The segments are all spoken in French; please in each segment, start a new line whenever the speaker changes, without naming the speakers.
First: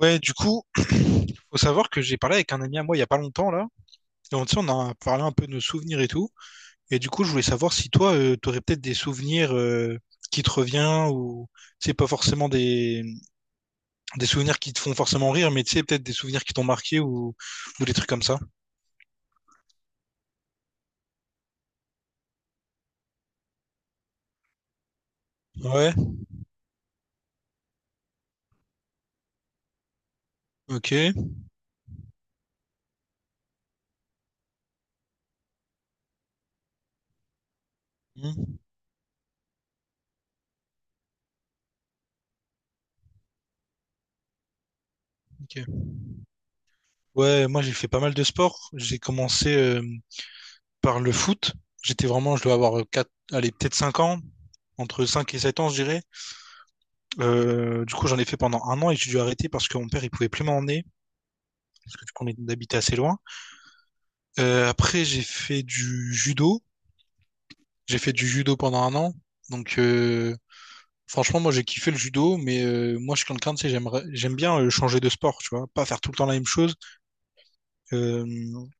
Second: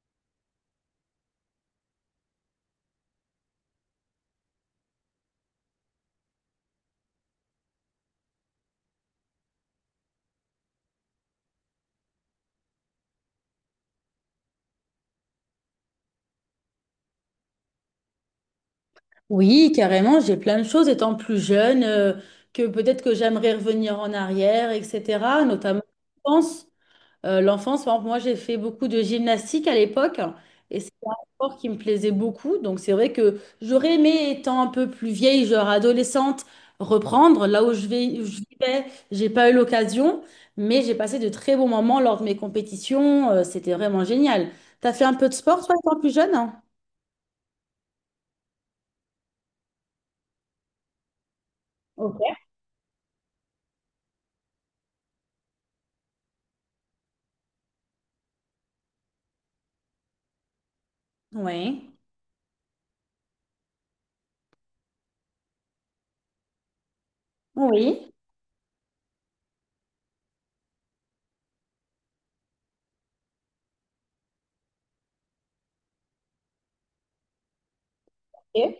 Ouais, du coup, faut savoir que j'ai parlé avec un ami à moi il y a pas longtemps là. Et tu sais, on a parlé un peu de nos souvenirs et tout. Et du coup, je voulais savoir si toi, t'aurais peut-être des souvenirs qui te reviennent ou tu sais pas forcément des souvenirs qui te font forcément rire, mais tu sais peut-être des souvenirs qui t'ont marqué ou des trucs comme ça.
Oui, carrément, j'ai plein de choses étant plus jeune, que peut-être que j'aimerais revenir en arrière, etc. Notamment
Ouais.
l'enfance. L'enfance, par exemple, moi j'ai fait beaucoup de gymnastique à l'époque, et c'est
Ok.
un sport qui me plaisait beaucoup. Donc c'est vrai que j'aurais aimé, étant un peu plus vieille, genre adolescente, reprendre là où je vais, où je
Hmm,
vivais, j'ai pas eu l'occasion, mais j'ai passé de très bons moments lors de mes compétitions. C'était vraiment génial. T'as fait un peu de sport, toi,
ok.
étant plus jeune? Hein.
Ouais, moi j'ai fait pas mal de sport. J'ai commencé par le foot. J'étais
Ok.
vraiment, je dois avoir 4, allez peut-être 5 ans, entre 5 et 7 ans, je dirais. Du coup, j'en ai fait pendant un an et j'ai dû arrêter parce que mon père, il pouvait plus m'emmener,
Oui.
parce que du coup, on habitait assez loin. Après, j'ai fait du judo. J'ai
Oui.
fait du judo pendant un an. Donc, franchement, moi, j'ai kiffé le judo, mais moi, je suis quelqu'un, tu sais, j'aime bien changer de sport, tu vois, pas faire tout le temps la même chose. Euh,
Ok.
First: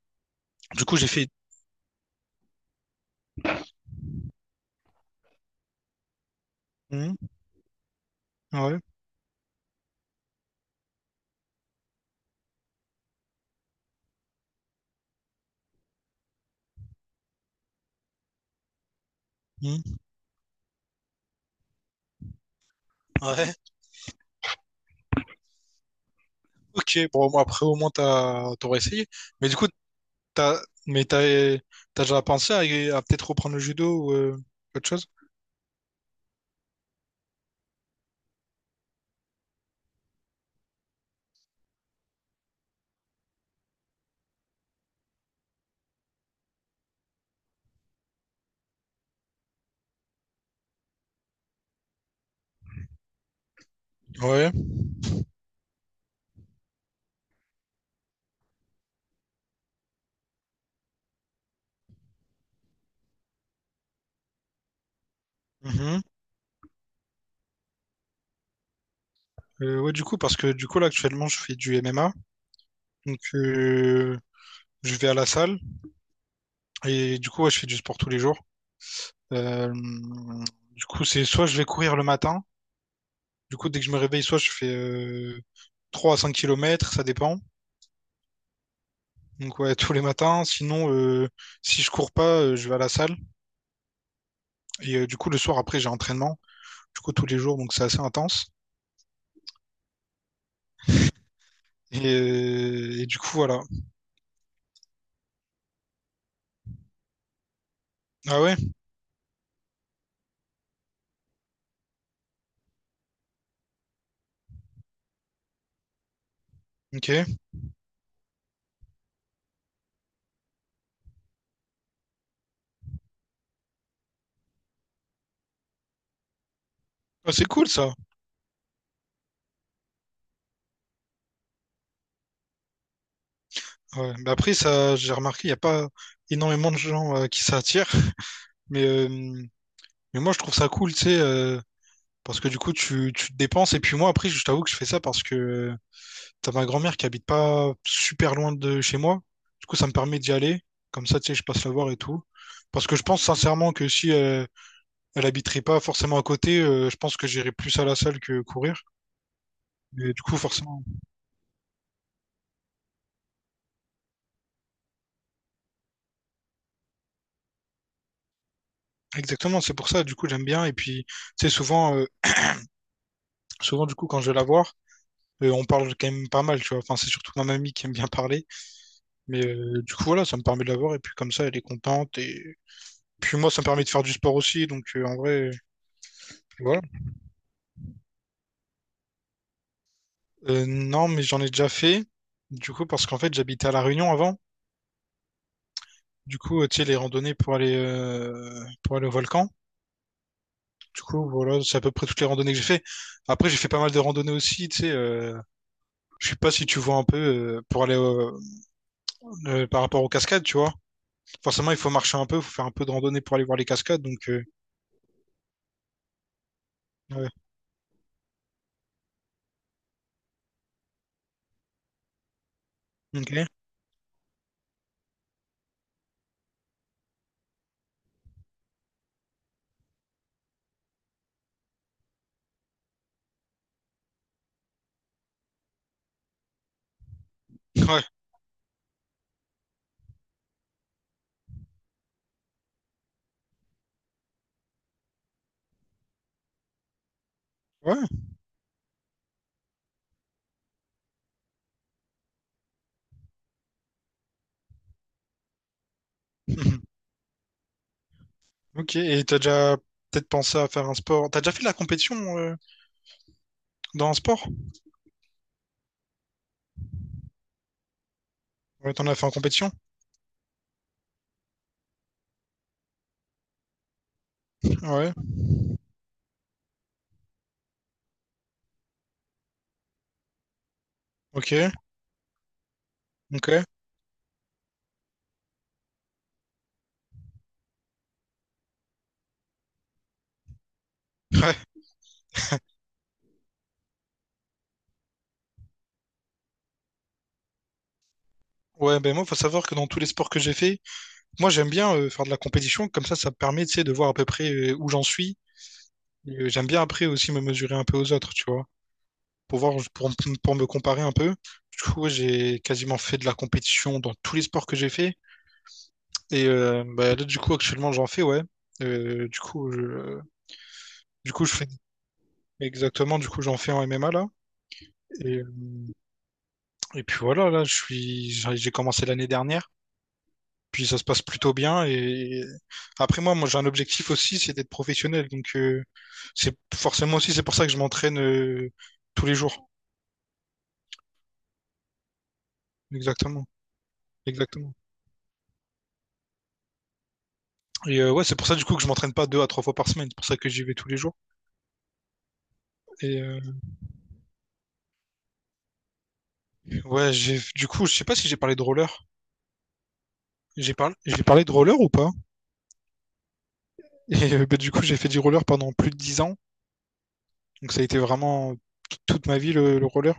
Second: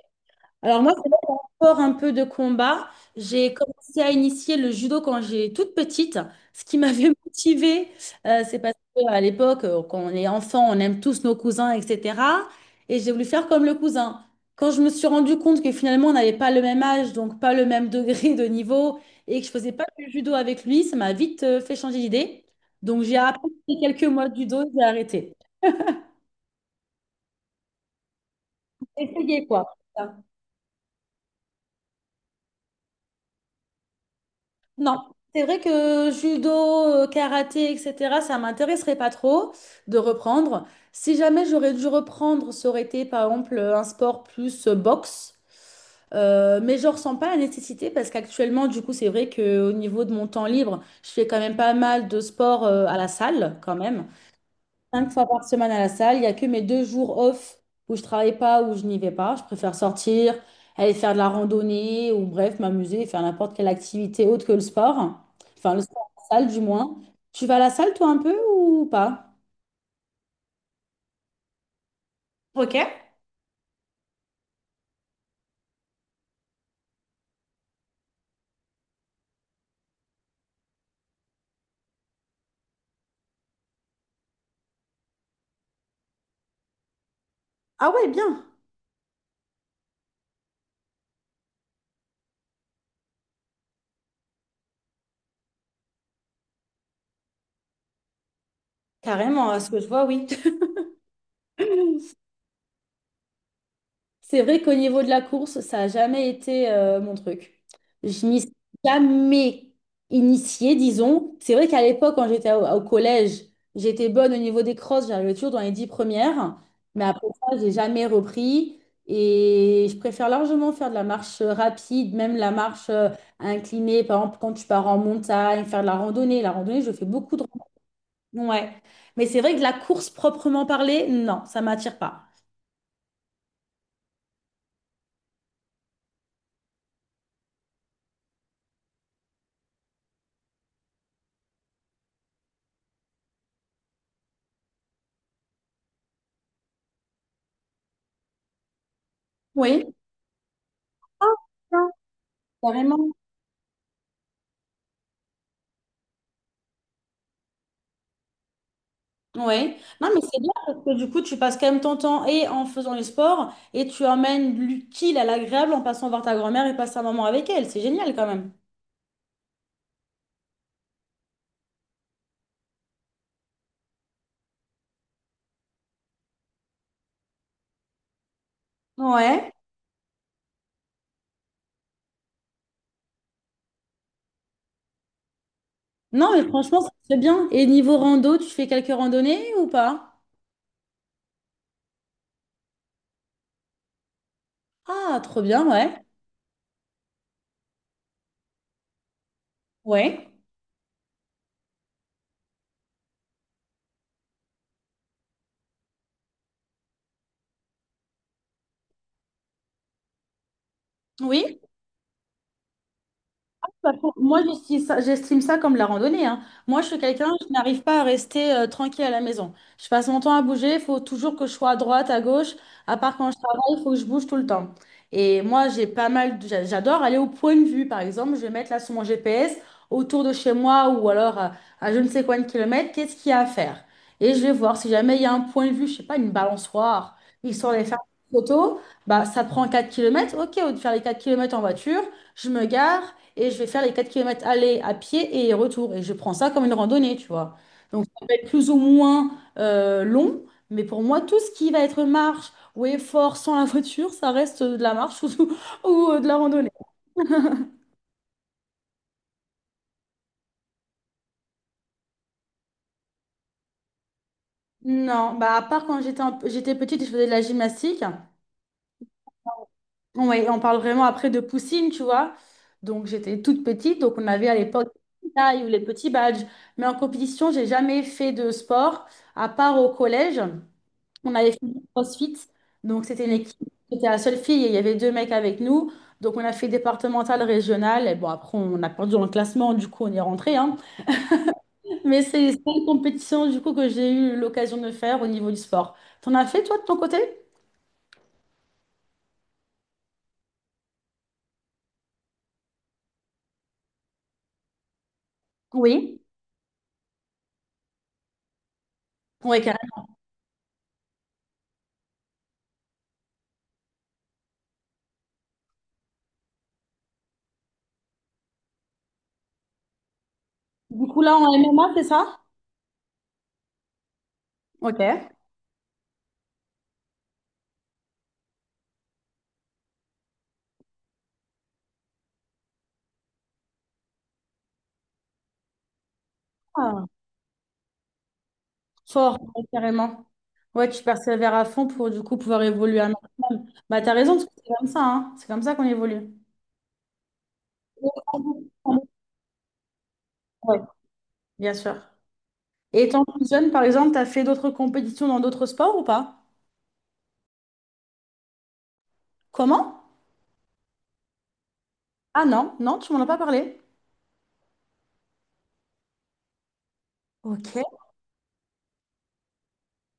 Alors
du
moi,
coup, j'ai
c'est
fait...
un sport un peu de combat. J'ai commencé à initier le judo quand j'ai toute petite. Ce qui m'avait
Hmm,
motivée, c'est parce
ouais,
qu'à l'époque, quand on est enfant, on aime tous nos cousins, etc. Et j'ai voulu faire comme le cousin. Quand je me suis rendu compte que finalement, on n'avait pas le même âge, donc pas le même degré de niveau, et que je faisais pas
hmm,
du judo avec lui, ça m'a vite fait changer d'idée. Donc j'ai appris
ouais.
quelques mois de judo, j'ai arrêté.
Ok, bon, moi, après, au moins, t'aurais essayé.
Essayez
Mais du
quoi.
coup, t'as, mais t'as, t'as déjà pensé à peut-être reprendre le judo ou autre
Non,
chose?
c'est vrai que judo, karaté, etc., ça m'intéresserait pas trop de reprendre. Si jamais j'aurais dû reprendre, ça aurait été par exemple un sport plus boxe. Mais je ressens pas la nécessité parce qu'actuellement, du coup, c'est vrai qu'au niveau de mon temps libre, je fais quand même pas mal de sport à la salle quand même.
Ouais.
Cinq fois par semaine à la salle. Il n'y a que mes 2 jours off où je travaille pas, où je n'y vais pas. Je préfère sortir, aller faire de la randonnée ou bref, m'amuser, faire n'importe quelle activité autre que le sport. Enfin, le sport à la salle du moins. Tu vas à la salle toi un peu ou pas?
Ouais, du coup, parce que du coup, là, actuellement, je fais du MMA.
Ok.
Donc, je vais à la salle et du coup, ouais, je fais du sport tous les jours. Euh, du coup, c'est soit je vais courir le matin. Du coup, dès que je me réveille, soit je fais 3 à 5 kilomètres ça dépend.
Ah ouais, bien.
Donc, ouais, tous les matins. Sinon, si je cours pas, je vais à la salle. Et du coup, le soir, après, j'ai entraînement. Du coup, tous les jours, donc c'est assez intense.
Carrément, à ce que je vois, oui.
Et, euh, et du coup, voilà.
C'est vrai qu'au niveau de la course, ça n'a jamais été mon truc. Je n'y
Ah
suis
ouais,
jamais initiée, disons. C'est vrai qu'à l'époque, quand j'étais au collège, j'étais bonne au niveau des crosses, j'arrivais toujours dans les 10 premières. Mais après
ok.
ça, j'ai jamais repris. Et je préfère largement faire de la marche rapide, même la marche inclinée. Par exemple, quand tu pars en montagne, faire de la randonnée. La randonnée, je fais
Ah,
beaucoup de
c'est cool ça.
randonnée. Ouais. Mais c'est vrai que la course proprement parlée, non, ça m'attire pas.
Ouais, mais après, ça, j'ai remarqué, il n'y a pas énormément de gens qui s'attirent. Mais, euh, mais moi, je trouve ça cool, tu sais, parce que du coup, tu te dépenses. Et puis moi, après, je t'avoue que je fais ça parce que t'as ma grand-mère qui habite pas super loin de chez moi. Du coup,
Oui,
ça me permet d'y aller. Comme ça, tu sais, je passe la voir et tout. Parce que je
carrément.
pense sincèrement que si elle habiterait pas forcément à côté, je pense que j'irais plus à la salle que courir.
Ouais. Non,
Et
mais
du coup,
c'est bien
forcément.
parce que du coup, tu passes quand même ton temps et en faisant le sport et tu emmènes l'utile à l'agréable en passant voir ta grand-mère et passer un moment avec elle. C'est génial quand même.
Exactement, c'est pour ça. Du coup, j'aime bien. Et puis, tu sais, souvent, du coup, quand je vais la voir, et on parle quand même pas mal, tu vois. Enfin, c'est surtout ma mamie qui aime bien parler. Mais
Ouais.
du coup, voilà, ça me permet de la voir et puis comme ça, elle est contente. Et puis moi, ça me permet de faire du sport aussi. Donc en vrai,
Non, mais
voilà.
franchement, c'est très bien. Et niveau rando, tu fais quelques randonnées ou pas?
Non, mais j'en ai déjà fait. Du coup, parce qu'en fait, j'habitais à La Réunion avant.
Ah, trop bien, ouais.
Du coup, tu sais, les randonnées pour aller au volcan.
Ouais.
Du coup, voilà, c'est à peu près toutes les randonnées que j'ai fait. Après, j'ai fait pas mal de randonnées aussi, tu sais. Je sais pas si tu vois un peu par rapport aux cascades, tu vois.
Oui?
Forcément, il faut marcher un peu, il faut faire un peu de randonnée pour aller voir les
Bah,
cascades. Donc,
moi, j'estime ça comme la randonnée, hein. Moi, je suis
ouais.
quelqu'un, je n'arrive pas à rester tranquille à la maison. Je passe mon temps à bouger, il faut toujours que je sois à droite, à gauche. À part quand je
Ok.
travaille, il faut que je bouge tout le temps. Et moi, j'ai pas mal, j'adore aller au point de vue, par exemple. Je vais mettre là sur mon GPS, autour de chez moi ou alors à je ne sais combien de kilomètres, qu'est-ce qu'il y a à faire? Et je vais voir si jamais il y a un point de vue, je sais pas, une balançoire, histoire d'aller faire
Ouais.
une photo, bah, ça prend 4 kilomètres. Ok, au lieu de faire les 4 kilomètres en voiture, je me gare et je vais faire les 4 kilomètres aller à pied et retour. Et je prends ça comme une randonnée, tu vois. Donc,
Ouais.
ça peut être plus ou moins long, mais pour moi, tout ce qui va être marche ou effort sans la voiture, ça reste de la marche ou de la randonnée.
Mhm. Ok. Et t'as déjà peut-être pensé à faire un sport. T'as déjà fait de la compétition dans un sport?
Non, bah à part quand j'étais j'étais petite, je faisais de la gymnastique.
Ouais, t'en as fait en compétition?
Ouais, on parle vraiment après de poussine, tu vois. Donc j'étais toute petite, donc on avait à l'époque les
Ouais.
petites tailles ou les petits badges. Mais en compétition, j'ai jamais fait de sport, à part au collège. On avait
Ok.
fait du CrossFit, donc c'était une
Ok.
équipe, j'étais la seule fille et il y avait deux mecs avec nous. Donc on a fait départemental, régional, et bon après on a perdu dans le classement, du coup on est rentré. Hein.
Ouais.
Mais c'est une compétition du coup que j'ai eu l'occasion de faire au niveau du sport. T'en as fait toi de ton côté?
Ouais, ben moi, faut savoir que dans tous les sports que j'ai fait, moi j'aime bien faire de la compétition, comme ça me permet, tu sais, de voir à peu près où j'en suis.
Oui.
J'aime bien après aussi me mesurer un peu aux autres, tu vois, pour
Oui,
voir,
carrément.
pour me comparer un peu. Du coup, ouais, j'ai quasiment fait de la compétition dans tous les sports que j'ai fait. Et bah, là, du coup, actuellement, j'en fais, ouais. Euh, du coup, je
Du coup
Du
là
coup,
en
je fais
MMA, c'est ça?
exactement, du coup, j'en fais en MMA là.
Ok.
Et, et puis voilà, là, j'ai commencé l'année dernière. Puis ça se passe plutôt bien. Et après, moi, j'ai un objectif aussi, c'est d'être professionnel. Donc, c'est
Ah,
forcément aussi, c'est pour ça que je m'entraîne tous les
fort, ouais,
jours.
carrément. Ouais, tu persévères à fond pour du coup pouvoir évoluer un
Exactement.
maximum. Bah t'as raison, parce que c'est
Exactement.
comme ça, hein. C'est comme ça qu'on évolue.
Et ouais, c'est pour ça, du coup, que je m'entraîne pas deux à trois fois par semaine. C'est pour ça que j'y vais
Ouais,
tous les jours.
bien sûr. Et
Et
étant
euh,
plus jeune, par exemple, t'as fait d'autres compétitions dans d'autres sports ou pas?
ouais, du coup, je sais pas si j'ai parlé de roller.
Comment?
J'ai parlé de roller ou pas?
Ah non, non, tu m'en as pas parlé.
Et bah, du coup, j'ai fait du roller pendant plus de 10 ans. Donc ça a
Ok.
été vraiment toute ma vie le roller.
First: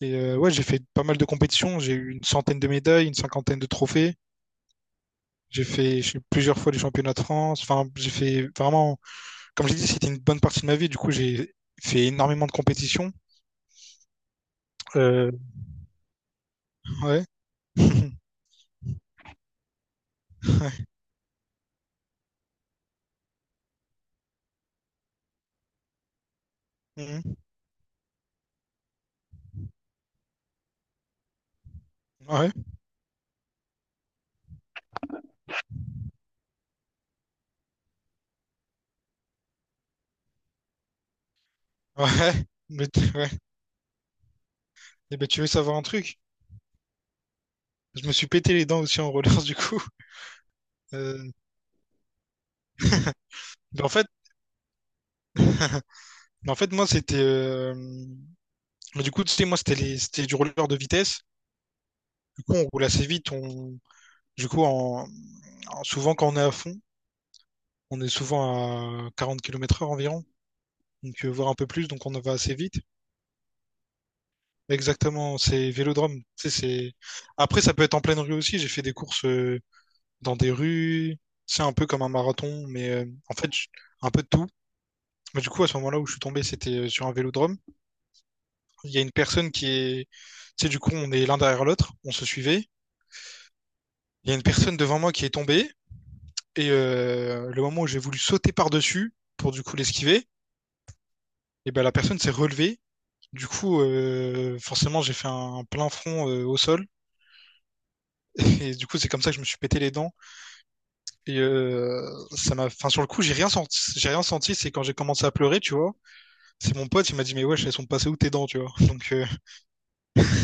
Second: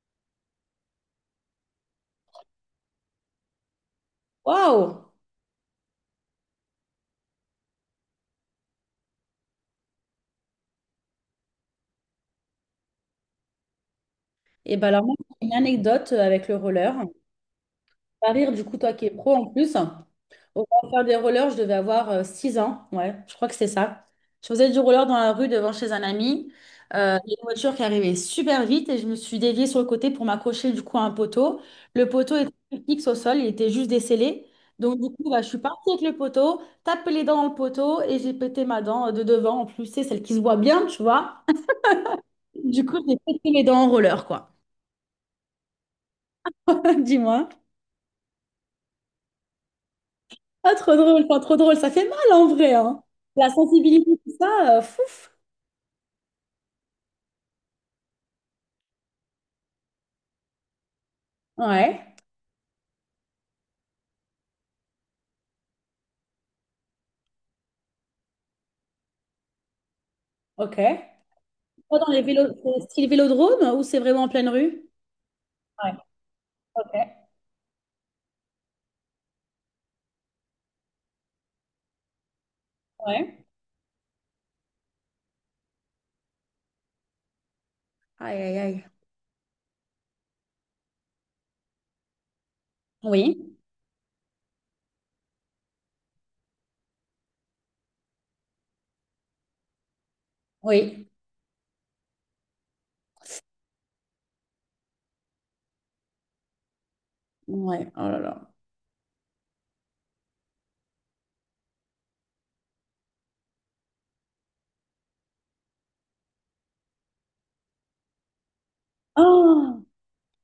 Et ouais, j'ai fait pas mal de compétitions. J'ai eu une centaine de médailles, une cinquantaine de trophées.
Waouh!
J'ai eu plusieurs fois les championnats de France. Enfin, j'ai fait vraiment, comme j'ai dit, c'était une bonne partie de ma vie. Du coup, j'ai fait énormément de compétitions.
Et ben alors, moi,
Euh,
j'ai une anecdote avec le roller.
ouais.
Va rire, du coup, toi qui es pro en plus. Au moment de faire des rollers, je devais avoir 6 ans. Ouais, je crois que c'est ça. Je faisais du roller dans la rue devant chez un ami. Il y
Mhm.
a une voiture qui arrivait super vite et je me suis déviée sur le côté pour m'accrocher du coup à un poteau. Le poteau
Ouais.
était fixe au sol, il était juste décellé. Donc du coup, bah, je suis partie avec le poteau, tapé les dents dans le poteau et j'ai pété ma dent de devant, en plus, c'est celle qui se voit bien, tu vois.
Ouais.
Du
Mais,
coup,
tu-
j'ai
ouais.
pété les dents en roller, quoi.
Et ben, tu veux savoir un truc?
Dis-moi.
Je me suis pété les dents aussi en roller, du coup.
Ah, trop drôle,
Euh,
pas trop drôle. Ça fait mal en vrai, hein. La
mais en fait,
sensibilité, tout ça, fouf.
mais en fait, moi, c'était, Mais du coup, tu sais, moi, c'était du roller de vitesse.
Ouais,
Du coup, on roule assez vite. Du coup, souvent quand on est à fond, on est souvent à 40 km/h environ,
ok.
donc voire un peu plus,
Pas
donc
dans
on
les
va
vélos,
assez
c'est
vite.
style vélodrome ou c'est vraiment en pleine rue?
Exactement, c'est
Ouais,
vélodrome. Tu sais,
ok,
c'est... Après, ça peut être en pleine rue aussi. J'ai fait des courses dans des rues. C'est un peu comme un marathon, mais en
ouais.
fait, un peu de tout. Mais du coup, à ce moment-là où je suis tombé, c'était sur un vélodrome.
Aïe, aïe, aïe.
Il y a une personne. Tu sais, du coup, on est l'un derrière l'autre, on se suivait.
Oui,
Il y a une personne devant moi qui est tombée. Le moment où j'ai voulu sauter par-dessus pour du coup l'esquiver,
oui.
et ben la personne s'est relevée. Du coup, forcément, j'ai fait un plein front au sol.
Ouais, oh là là.
Et du coup, c'est comme ça que je me suis pété les dents. Et ça enfin, sur le coup, j'ai rien senti. J'ai rien senti. C'est quand j'ai commencé à pleurer, tu vois. C'est mon pote, il m'a dit, mais wesh, elles sont passées où tes dents, tu vois.
Oh,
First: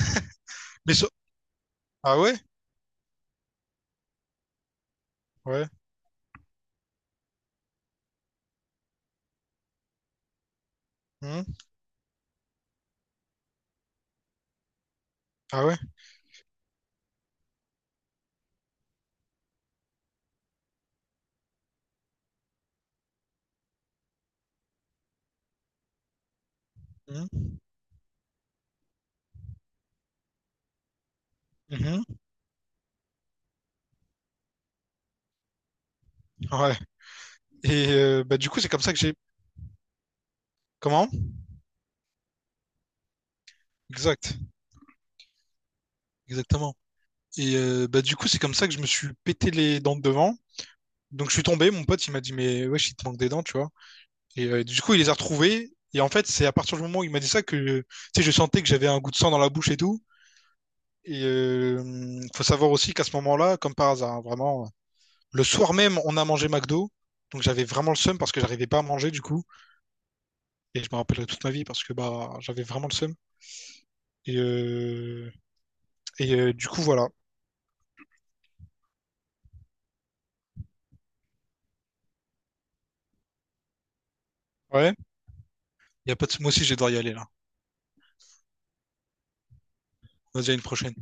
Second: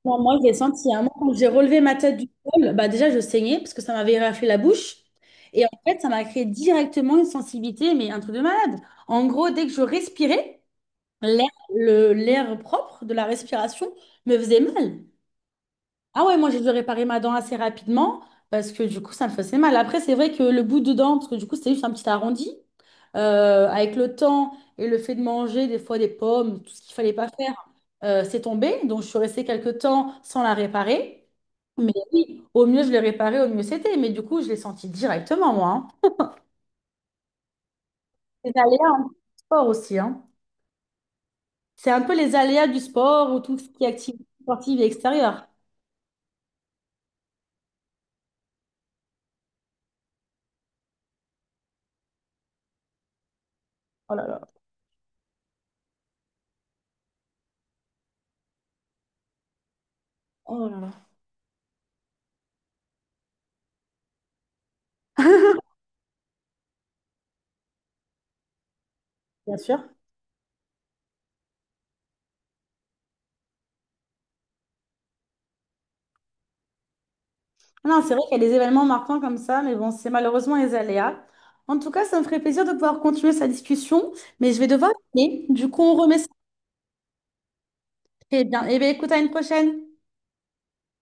non, moi, j'ai senti
mais
un
so-
moment quand j'ai relevé ma tête
ah
du
ouais,
sol, bah déjà, je saignais parce que ça m'avait raflé la bouche. Et
ouais,
en fait, ça m'a créé directement une sensibilité, mais un truc de malade. En gros, dès que je respirais,
hmm,
l'air, l'air propre de la respiration me faisait mal.
ah ouais,
Ah ouais, moi j'ai dû réparer ma dent assez rapidement parce que du coup ça me faisait mal. Après, c'est vrai que le bout de dent, parce que du coup c'était juste un petit arrondi, avec le temps et le fait de manger des fois des pommes, tout ce qu'il fallait pas
hmm,
faire, c'est tombé. Donc je suis restée quelques temps sans la réparer. Mais
mhm,
oui, au mieux je l'ai réparée, au mieux c'était. Mais du coup je l'ai senti directement moi. Hein.
ouais. Et bah du
Les
coup, c'est comme ça
aléas
que
hein,
j'ai.
du sport aussi. Hein.
Comment?
C'est un peu les aléas du sport ou tout ce qui est activité
Exact,
sportive et extérieure.
exactement. Et bah, du coup, c'est comme ça que je me suis pété les dents de devant. Donc je suis tombé, mon pote, il m'a dit, mais ouais, il te manque des dents, tu vois.
Oh là là.
Et du coup, il les a retrouvées. Et en fait, c'est à partir du moment où il m'a dit ça que tu sais, je sentais que j'avais un goût de sang dans la bouche et tout.
Oh là là.
Et faut savoir aussi qu'à ce moment-là, comme par hasard, hein, vraiment, le soir même, on a mangé McDo. Donc j'avais vraiment le seum parce que j'arrivais pas à manger du coup.
Bien sûr.
Et je me rappellerai toute ma vie parce que bah j'avais vraiment le seum. Et, euh, et du coup, voilà.
Ah, non, c'est vrai qu'il y a des événements marquants comme ça, mais bon, c'est malheureusement les aléas. En tout cas, ça me ferait plaisir de pouvoir continuer sa discussion, mais je vais devoir
Ouais.
y aller. Du coup, on
Y a
remet ça.
pas de... Moi aussi, je vais devoir y aller là.
Eh bien, écoute, à une prochaine.
Vas-y, à une prochaine.